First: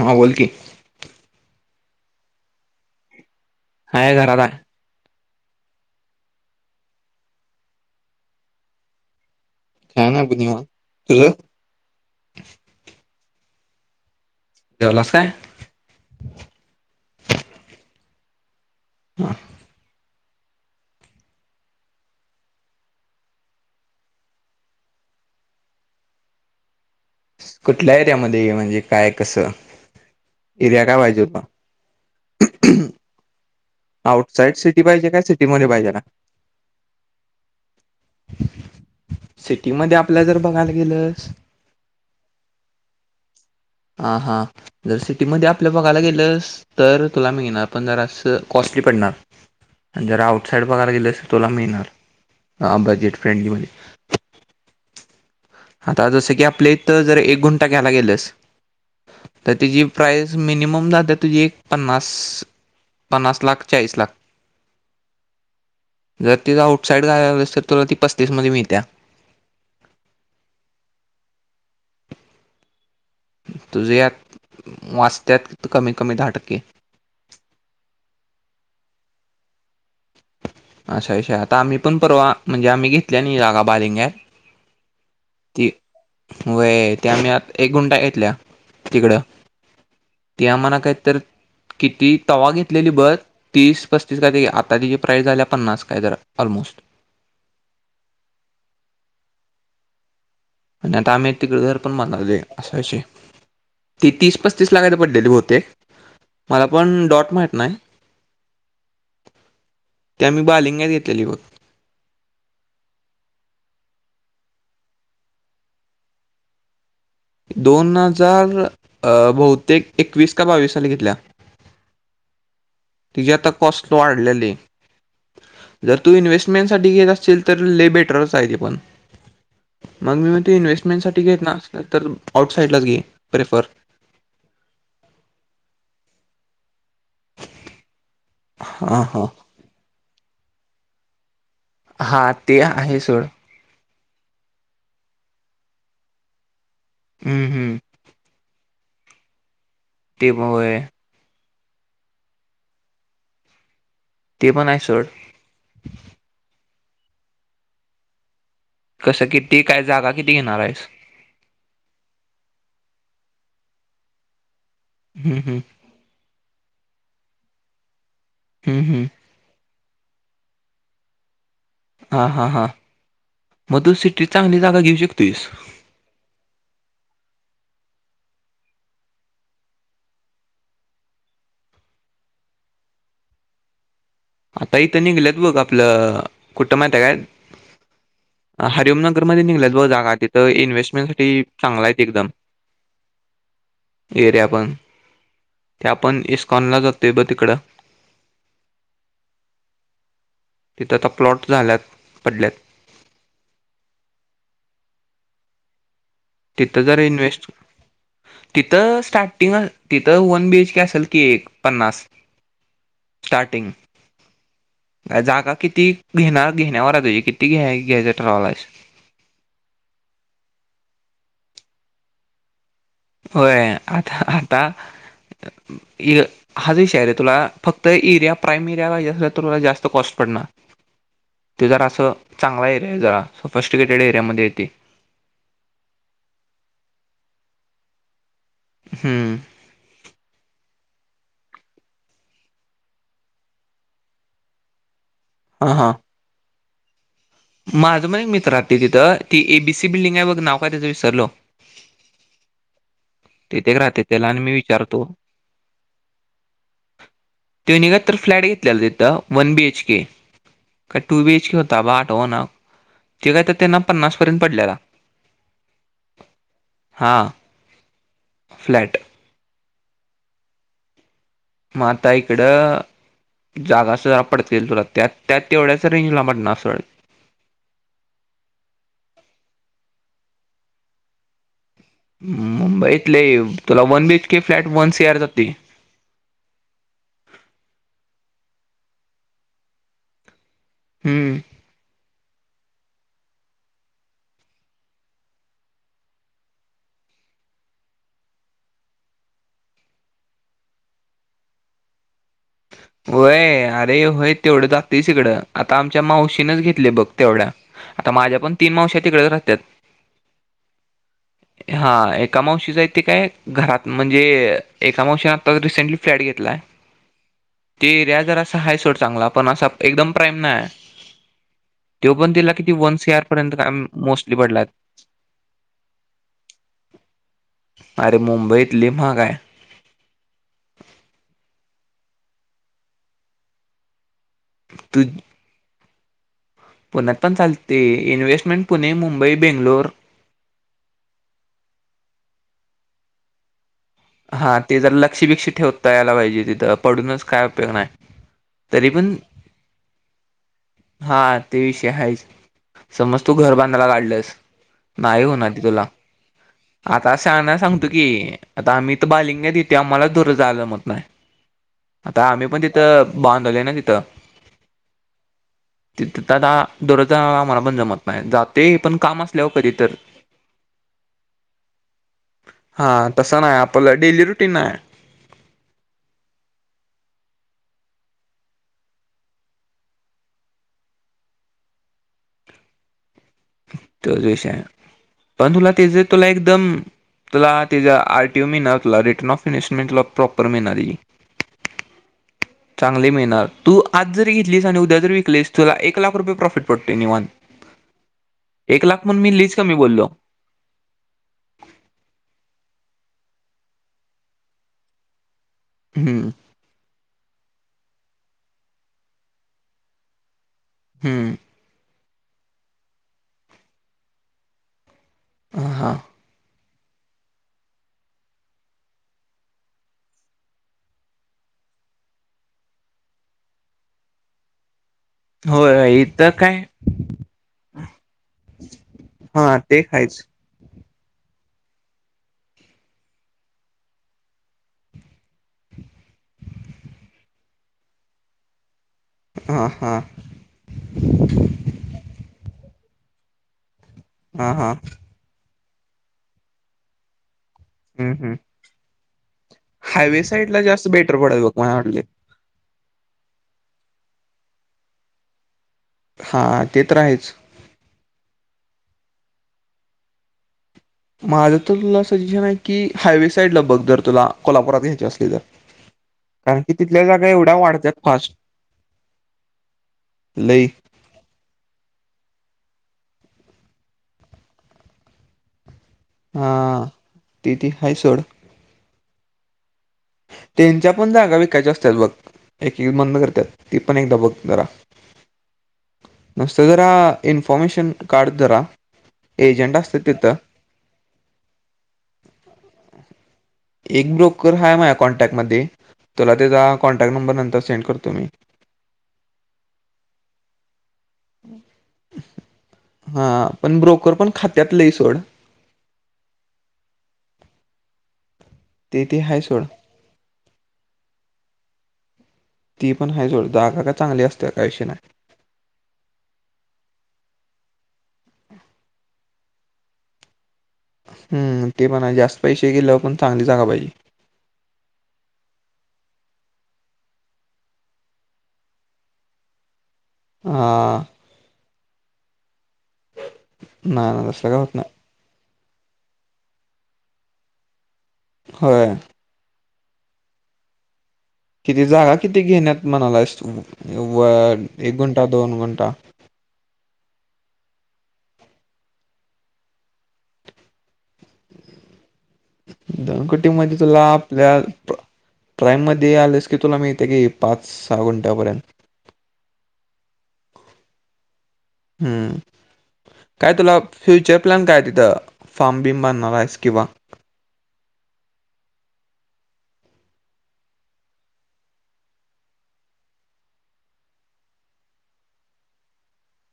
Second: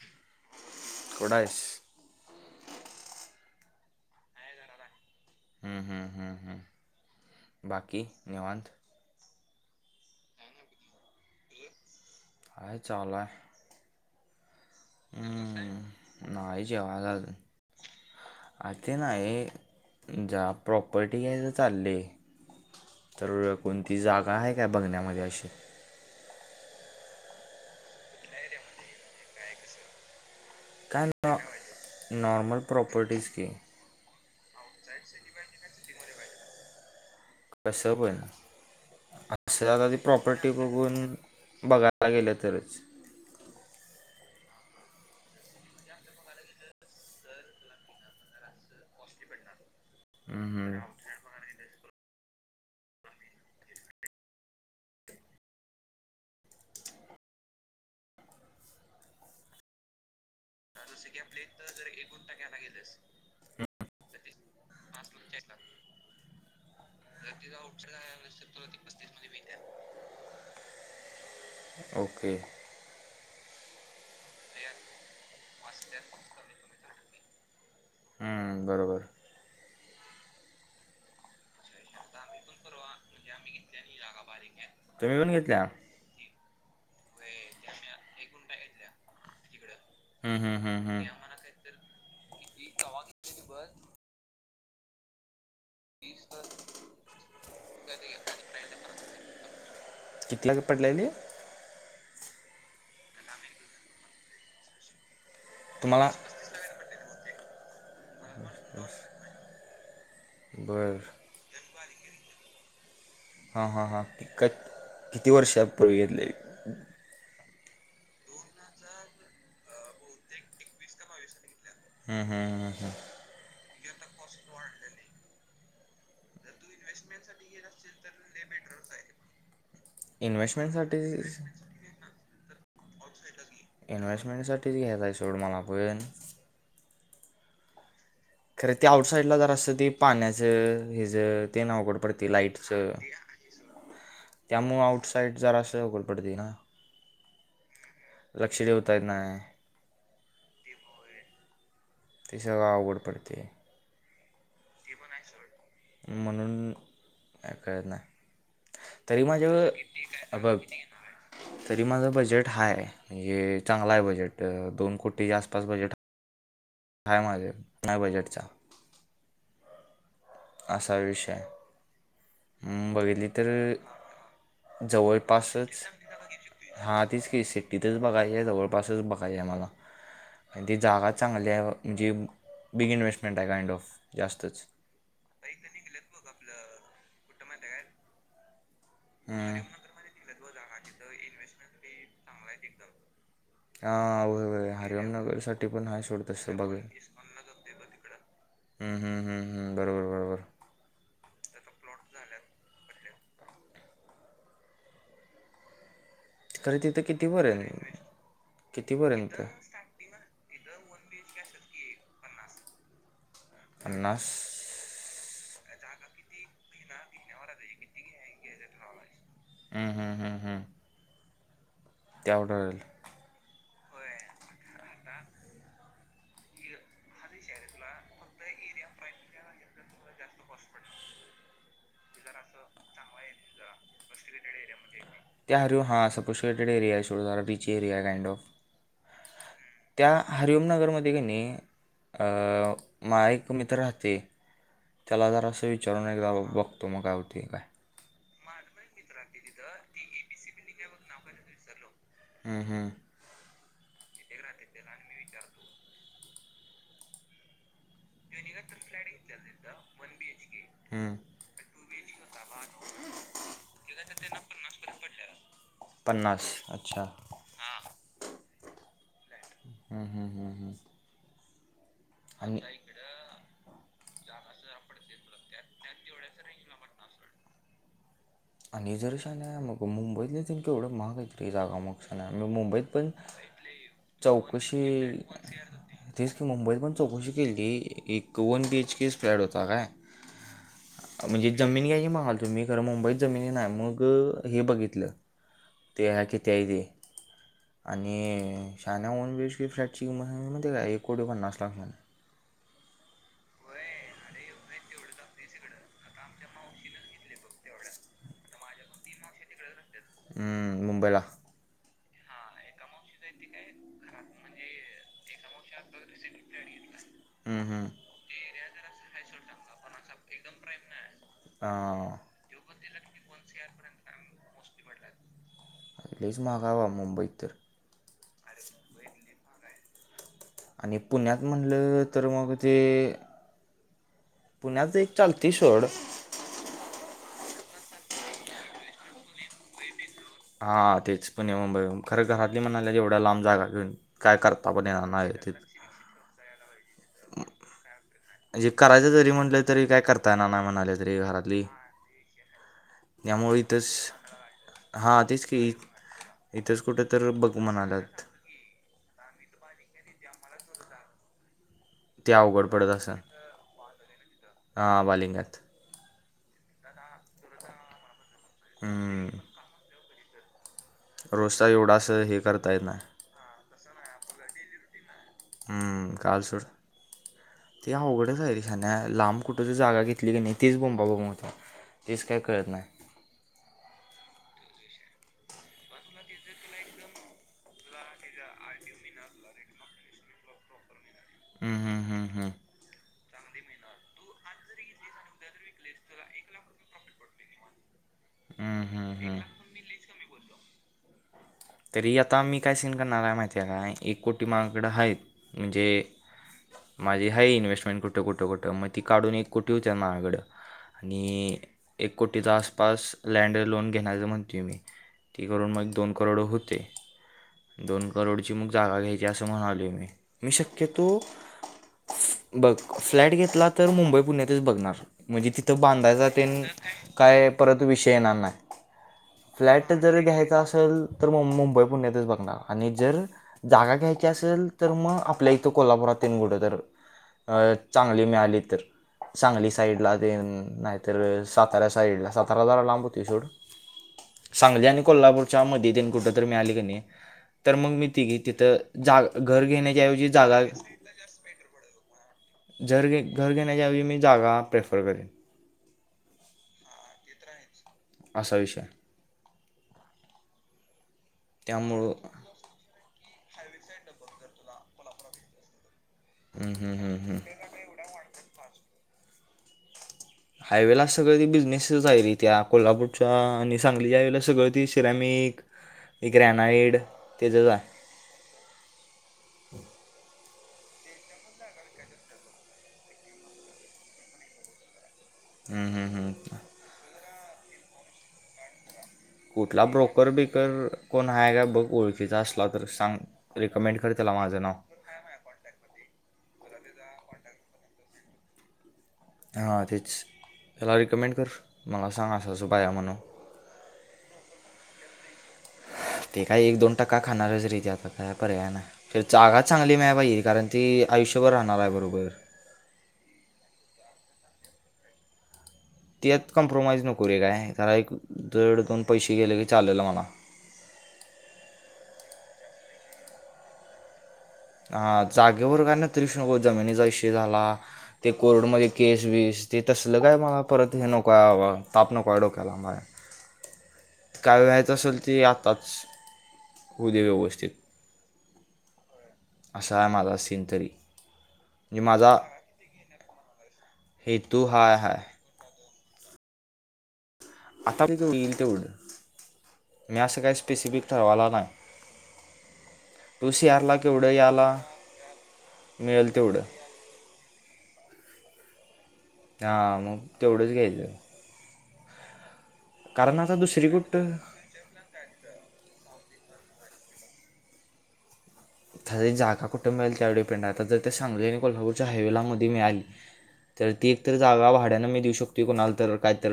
हां बोल की. कुठ आहेस. आहे घरात आहे. ह ह ह ह बाकी निवांत. काय नाही बग निवांत तुझं. आहेय चाल आहे. जेवलास काय. हम्म नाही जेव्हायलाल आ ते नाही. जा प्रॉपर्टी घ्यायचं चालय. तर कोणती जागा आहे काय बघण्यामध्ये अशी. कुठल्या एरियामध्ये म्हणजे काय कसं. एरिया काय पाहिजे होता? [unintelligible] नॉर्मल प्रॉपर्टीज क आउटसाईड सिटी पाहिजे काय सिटी मध्ये पाहिजे लाय. कसं प ना असं आता ती सिटीमध्ये आपल्या जर प्रॉपर्टी बघायला बघून. गेलंस बघायला गेलं तरच. हा हा जर सिटीमध्ये आपल्या बघायला गेलंस. तर तुला मिळणार पण जरा असं कॉस्टली पडणार. आणि जरा हम्म आउटसाईड बघायला हम्म गेलं अस तर तुला मिळणार बजेट फ्रेंडलीमधी. आता जसं की आपल्या इथं जर एक गुंटा घ्यायला गेलस. तर तिची प्राइज मिनिमम जात तुझी एक पन्नास पन्नास लाख चाळीस लाख. जर तिझं आउटसाईड झालेल असलं तर तुला ती पस्तीस मध्ये मिळत्या. ला मिळत्या. ओके. तुझे यात वाचतत कमी कमी दहा टक्के. हम्म बरोबर. असा विषय आता आम्ही पण परवा म्हणजे आम्ही घेतल्या नाही जागा बालिंग्यात. तुम्ही पन घेतल्या. वय त्या आम्ही एक गुंटा घेतल्या तिकडं. ती हम्म आम्हाला हम्म हम्म काहीत. किती तवा घेतलेली बग तीस पस्तीस का ते आता त्यािची प्राइस झाल्या पन्नास. काय जरा ऑलमोस्ट कितल्या. आणि आता आम्ही तिकडे घर पण बांधायले असं विषय तीस पस्तीस लागायला पडलेली बहुतेक. तुम्हाला. मला पण डॉट माहित नाही. Almost dot. त्या आम्ही बालिंगा घेतलेली बघ. हा हा हा की क किती वर्षांपूर्वी घेतली. दोन हजार अ बहुतेक एकवीस का बावीस साली घेतल्या. ह ह ह ह. तिजी आता काॅस्ट वाढल्या ले. जर तू इन्व्हेस्टमेंट साठी घेत असशील तर ले बेटरच आहे ते पण. मग मी म्हणतोय इन्व्हेस्टमेंटसाठी इन्व्हेस्टमेंट साठी घेत ना असलं तर आउटसाईडलाच घे प्रेफर. इन्व्हेस्टमेंटसाठीच घ्यायचा आहे सोड मला पण. खरं ते हा हा आउटसाईडला जरासं असं ते पाण्याचं हेज ते अवघड हा पडतंय ते लाईटच. आहे सोड त्यामुळं आउट साइड जरासं अवघड पडते ना. हम हम. लक्ष ठेवता येत नाय. ते ब होय. ते सगळं अवघड पडतंय. ते पण आहे सोड म्हणून काय कळत नाय. तरी कसं किती माझ्यावर काय जागा कित्येक अबग हाय घेणार किती आहेस येणार हाय. तरी माझं बजेट हाय हे चांगल आहे बजेट दोन कोटीच्या हम्म हम्म आसपास बजेट हा. हाय माझ नाही बजेटचा हम् हम्. असा विषय हाय. हा हा हा हम बघितली तर मग तू सिटीत चांगली जागा घेऊ शकतोयस जवळपासच. इथं बघितली होती हा तिचं सिटीतच बघायची आहे जवळपासच बघायचं मला आणि ती जागा चांगली आहे म्हणजे बिग इन्व्स्टमेंट आहे गाइंड ऑफ जास्त आता इथं निघल्यात बघ आपलं कुठं माहिती काय हरि ओम नाग. ऑफर मध्ये हम्म. निघल्यात बघ जागा तिथं इन्व्हेस्टमेंट साठी चांगल आहेत एकदम एकदम. एरिया पण हरिओमनगरसाठी पण त्या आहे सोड आपण तसं इस्कॉनला जातोय बघ तिकडं. [unintelligible] ह ह ह बरोबर बरोबर. तिथं आता प्लॉट झाल्यात पडल्यात. खरं तिथं जर इन्व्हेस्ट कितीपर्यंत तिथं कितीपर्यंत स्टार्टिंग तिथं वन बीएच के असेल की एक पन्नास स्टार्ट तीन पन्नास जागा किती घेण्यावर देण्यावर हाय किती घ्या घ्यायच. ट्रल अस [unintelligible] हम हम हम. त्या ऑर्डरल होय आता आता ये हाच विषय हाय रं. अला एया प्र असला तर तुला जास्त कॉस्ट पडणार जास्तॉ [unintelligible] ते जरासं असं चांगला एरिया आहे जरा फस्टग्रेटेड एरियामध्ये येतंय. त्या हरीव हा सपोशकेटेड एरिया आहे सोड रिची एरिया आहे काइंड ऑफ हम्म. त्या हरिओमनगरमध्ये की नाही. अ माइक मित्र राहते. त्याला जरा असं हां विचारून एकदा बघतो मग काय होतंय काय? माझं पण एक मित्र राहतय तिथं ती एबीसी बिल्डिंग आहे बघ नाव काय त्याचं विसरलो. हम हम. तेथे एक राहतय त्याला आणि मी विचारतो ते निघ. तर फ्लॅट घेतलेला तिथं वन बीएच केे का हम्म. टू बीएच के होता बा आठवण. ते काय तर त्यांना पन्नास पर्यंत पडल्याला. पन्नास अच्छा. हा फ्लॅट. फ्लॅट हम् हम् हम्. म आता इकडं. जागा असं ज पडत्याल तुला त्या त्या तेवढ्याच रेंजला पडणार सोड. आणि जर शान्या मग मुंबईतले तेन केवढं महाग हायत की जागा मग शान्या मग मुंबईत पण मुंबईतले तुला one B H K flat one C चौकशी आर जाते तीच की मुंबईत पण चौकशी केली एक वन बी एच के च फ्लॅट होता काय? हम्म म्हणजे जमीन घ्यायची म्हणालं तुम्ही खरं मुंबईत जमिनी नाय मग हे बघितलं ते ह किती आहे ते आणि शहाण्या वन बी एच के फ्लॅटची किंमत काय हाय म्हायते काय एक कोटी पन्नास लाखान होय अरे होय तेवढं जातंयच हिकडं आता आमच्या मावशीनच घेतलय बघ तेवढ्या आता माझ्या पण तीन मावश्या तिकडच राहत्यात. हम्म मुंबईला हा एका मावशीच हाय ते काय घरात म्हणजे एका मावशीनं आत्ताच रिसेंटली फ्लॅट घेतलाय. हम्म, हम्म. ते एरिया जरा असा हाय सोड चांगला पण असा एकदम प्राईम नाय त्यो हां पण तीला किती वन सी आर पर्यंत का मोस्टली पडलात लयच महाग हाय बाबा मुंबईत तर अरे मुंबईत लय महाग हाय. आणि पुण्यात म्हणलं तर मग ते पुण्यात तू एक चालत ती सोड पुण्यात पण चालते इन्व्हेस्टमेंट पुणे, मुंबई, बेंगलोर हा तेच पुणे, मुंबई खरं घरातली म्हणाल्यात एवढ्या लांब जागा घेऊन काय हा करता ते पण जरा येणार लक्ष नाही बिक्ष ते ठेवता यायला पाहिजे तिथं पडूनच काय उपयोग नाय. जे करायच जरी म्हटलं तरी काय करताय येणार नाय म्हणाल हा ते विषय हायच समज तू घर त्यामुळे बांधायला इथंच काढलस नाही हां तेच होणार की ती तुला इथंच कुठं आता तर शाण्या बघ सांगतो की म्हणाल्यात आता आम्ही इथं बालिंग्यात इतूय आम्हालाच दूर जायला जमत नाय. आता ते आम्ही पण अवघड तिथं बांधवले ना तिथं हा बालिंग्यात तिथ त आता दररोज आम्हाला पण जमत नाय जातोय पण काम हम्म. असल्याव कधी तर. रोजसा एवढा असं हे करता येत हा नाय. तसं नाही आपलं डेली रुटीन हाय. हम कळाल सोड. ते अवघडच आहे शान्या लांब कुठं तर जागा घेतली की नाही तीच बोंबाबोंब होत्या. तेच काय कळत नाय. त्योच विषय हाय पण तुला तेज तुला एकदम तुला त्येचा आर टी ओ मिळणार तुला रिटर्न ऑफ इन्हेस्टमेंटल तुला प्रॉपर मिळणार. हम्म हम् हम हम् चांगले मिळणार तू आज जरी घेतलीस आणि उद्या जर विकलीस तुला एक लाख रुपये प्रॉफिट पडतोय निवांत. हम्म, एक लाख हम्म, पण मी हम्म. लयच कमी बोललो. तरी आता मी काय सीन करणार हाय माहिते काय एक कोटी मायाकडं आहेत म्हणजे हम्म माझी हाय इन्स्टमेंट कुठं कुठं कुठं मग ती काढून एक कोटी हुत्यात मायाकडं. हम्म आणि एक कोटीचा आसपास लँड लोन घेण्याचं म्हणतोय मी ती करून मग हा दोन करोडं होतंय. दोन करोडची मग जागा घ्यायची असं म्हणालोय मी मी शक्यतो बघ फ्लॅट घेतला तर मुंबई पुण्यातच बघणार. म्हणजे तिथं होय बांधायाचा इथं काय तेन काय परत विषय येणार नाय. हा ते फ्लॅट जर खायच घ्यायचा असेल तर म मुंबई पुण्यातच बघणार आणि जर जागा घ्यायची असेल तर मग आपल्या इथं कोल्हापुरात तेन कुठं तर अ चांगली मिळाली तर हा सांगली हा साईडला तेन नाहीतर साताऱ्या साईडला सातारा जरा लांब होतय सोड. हा हा सांगली आणि कोल्हापूरच्या मधी तेन कुठं तर मिळाली की नी तर मग मी हम्म हम्म तिघी तिथं जागा घर घेण्याच्या हायवे ऐवजी जागा साईडला जास्त बेटर पडत बघ मला वाटलं जर घर घेण्याच्याऐवजी मी जागा प्रेफर करेन. हां ते तर आहेच. असा विषय हाय. माझ तर तुला त्यामुळं सजेशन आहे की हायवे साईडला बघ जर तुला कोल्हापुरात घ्यायची असली तर. कारण कि हम्म, हम्म, तिथल्या हम्म, जागा हम्म. एवढ्या वाढत्यात फास्ट लई हायवेला अस सगंळ ते बिजनेस च आहे रे त्या कोल्हापूरच्या आणि सांगलीच्या हायवेला सगळं ती सिऱ्यामीक हा ति ती हाय आहे सोड. तेनच्या पण जागा विकायच्या असतात बघ. एक एक बंद करत्यात ती पण एकदा बघ जरा. हम्म, हम्म, हम्म. नुसतं जरा इन्फॉरमेशन काढ जरा. एजंट कुठला असत्यात ब्रोकर तिथं. बीकर कोण हाय का बघ ओळखीचा असला तर सांग रेिकमेंड कर एक त्याला ब्रोकर माझं नाव हाय माझ्या कॉन्टॅक्टमध्ये तुला त्याचा कॉन्टॅक्ट नंबर नंतर सेंड करतो मी. हा तेच याला रिकमेंड कर मला सांगा अस असं बाया म्हणून. हां पण ब्रोकर पण खात्यात लय सोड. ते काय एक दोन टक्का खाणारच रे आता काय पर्याय ते ती नाय हाय जागा सोड. चांगली मिळायला पाहिजे. ती आयुष्यभर राहणार आहे बरोबर. ती पण हाय सोड जागा काय चांगली असत्या काय विषय नाय त्यात कॉम्प्रोमाइज नको रे काय ऐक जड दोन पैसे गेलेले चालल मला. हम्म ते पण आहे जास्त पैसे गेल्यावर पण चांगली जागा पाहिजे. हा जागेवर काय तरास नको जमिनीचा विषय झाला ते कोर्टमध्ये केस बीस ते तसल काय मला परत हां. हे नकोय बाबा ताप नकोय डोक्याला मला नाही, नाही तसलं काय होत नाही. व्हायचं असेल ते आताच होऊ दे व्यवस्थित होय. असा हाय माझा सीन तरी किती जागा माझा किती घेण्यात म्हणालायस तू व हेतू हा एक आहे गुंठा दोन गुंठा आता हो येईल तेवढं मी असं काही स्पेसिफिक ठरवाला नाही दोन कोुटी टू सी मध्ये आरला तुला केवढं आपल्या याला ट्राईम मध्ये मिळेल आलेस की तेवढं तुला मीथे की पाच सहा घुंट्यापर्यंत हा मग तेवढंच घ्यायच हम्म कारण काय आता तुला दुसरी कुठं फ्युचर प्लॅन काय तिथं फार्मबिं बांणार आहेस किंवा जाऊदे जागा कुठं मिळेल त्यावर डिपेंड आता जर त्या सांगली आणि कोल्हापूरच्या हायवेला मध्ये मिळाली तर ती एकत तर जागा भाड्यानं मी देऊ शकतोय कोणाला तर काय तर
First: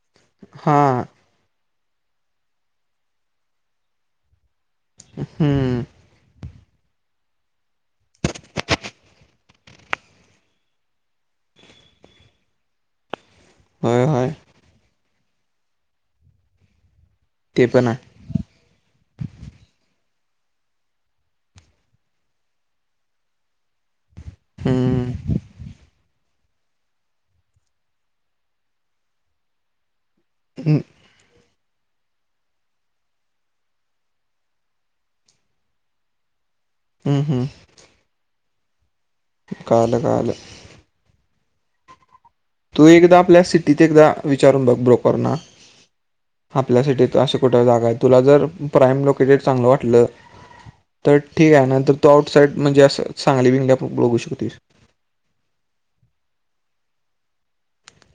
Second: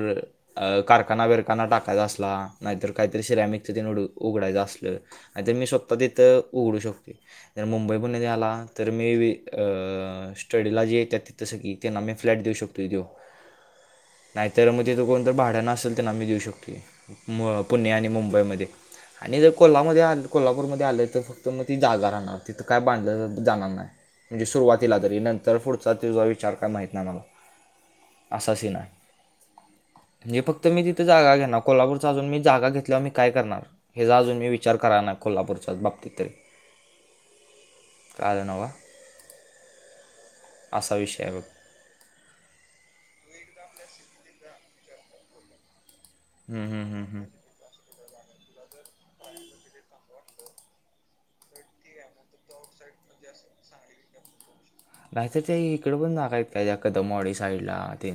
अ हां. कारखाना बिरखाना टाकायचा असला नाहीतर काहीतरी सिरॅमिकच तेन उघडायचा असला. आणि तर मी हं. स्वतः तिथं उघडू शकतोय. जर मुंबईपुण्यात झाला तर मी अ स्टडीला जे येत्यात तिथ सगळी त्यांना मी फ्लॅट देऊ शकतो. देऊ होय, होय. नाहीतर मग तिथ कोण तर भाड्यान असेल त्यांना मी देऊ शकतोय. म ते पण पुणे आणि आहे. मुंबईमध्ये आणि जर कोल्हामध्ये आल कोल्हापूरमध्ये आलं तर फक्त मग ती जागा राहणार तिथं काय बांधलं जाणार नाही म्हणजे सुरुवातीला हं. तरी नंतर पुढच तर तुझा विचार काय माहीत नाही मला असा सीन आहे. म्हणजे फक्त हं, मी तिथ जागा घेणार कोल्हापूरच अजून मी जागा घेतल्यावर मी काय करणार हेचा अजून मी विचार कराय नाय कोल्हापूरच्या बाबतीत तरी हम् हम् काल नवका कळाल कळाल असा विषय आहे बघतो तू एकदा आपल्या सिटीत एकदा विचारून बघ ब्रोकरना हम्म, आपल्या हम्म, हम्म, सिटत हम्म. अशा कुठे जागा आहे तुला जर प्राईम लोकेटेड चांगलं वाटलं तर ठीक आहे नंतर तू आउटसाईड म्हणजे असं सांगली बिंगली आपण बघू शकतेस नाहीतं ते इकडं पण नाकायत कायखदमॉडी साईडला ते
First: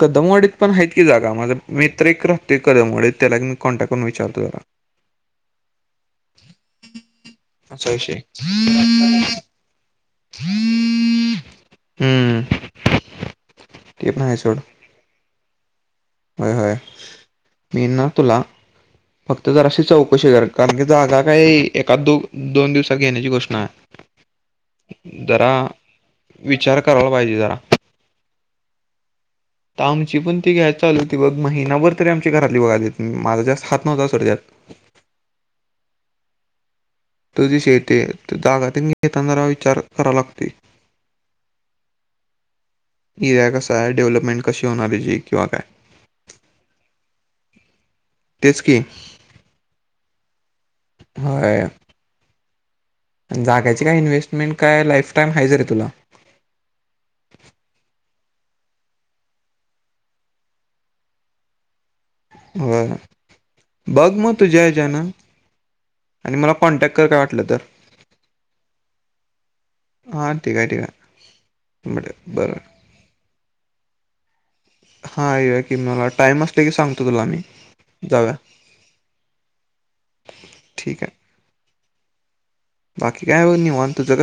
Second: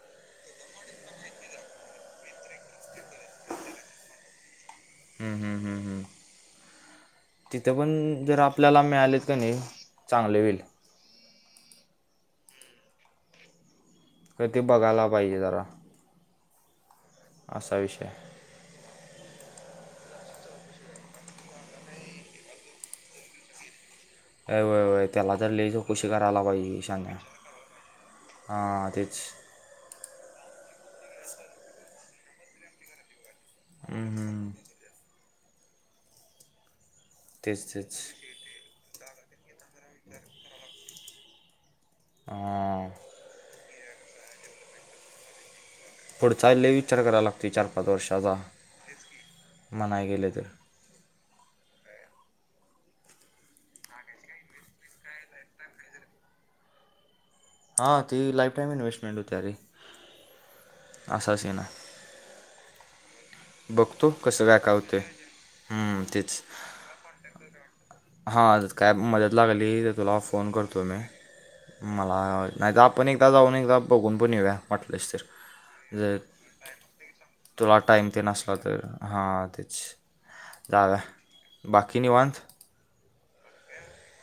कदमवाडीत पण आहेत की जागा माझा मित्र एक राहते कदमवडीत त्याला मी कॉन्टॅक्ट करून विचारतो जला हम्म हम् हम्म हम् तिथं असा विषय पण जर आपल्याला मिळालेत का नाही चांगले होल हमंम कधी बघायला पाहिजे जरा होय होय असा मी ना विषय आहे तुला फक्त जर अशी चौकशी कर कारण की जागा काही एका दो दोन दिवसात घेण्याची घोषणा आहे [unintelligible] अ वयय त्याला तर लिई चौकशी करायला विचार पाहिजे करायला सांध्या पाहिजे जरा हा तेच तर आमची पण ती घ्यायला चाल होती बघ महिनाभर तरी आमची घरातली बघाली माझा जास्त हात नव्हता हम्म, सडत्यात हम्म. तो ती तेच शेते तेच जागा घतानारा विचार करावा लागते हा एरिया कसा आहे डेव्हलपमेंट कशी होणारी जी किंवा काय पुढ चालले विचार करायला लागतो चार पाच वर्षाचा तेच की म्हणाय गेले तर ह जाग्याची कायन्हेस्टमेंट काय लाईफाईम आहेयच रे तुला हां ती लाईफ टाइम इन्वेस्टमेंट होते अे अस स येना हो बघतो बघ मग कसं काय तुझ्या काय हच्यान होते हम्म, आणि तेच मला कॉन्टॅक्ट कर काय वाटलं तर हां कायब मदत लागली तर तुला हां फोन ठीक आहे ठीक करतो मी आहे मला बरं बरं नाही तर आप पण एक तदा जाऊ आणि एक तदा पपघुमूनण हो क्या म्हटलंर हां येऊया की मला ज टाईम असले की सांगतो तुला मी तुला टाइम ते जाऊया नसला तर हां तेच जागा ठीक आहे बाकी नि वाांध बाकी काय निन तुग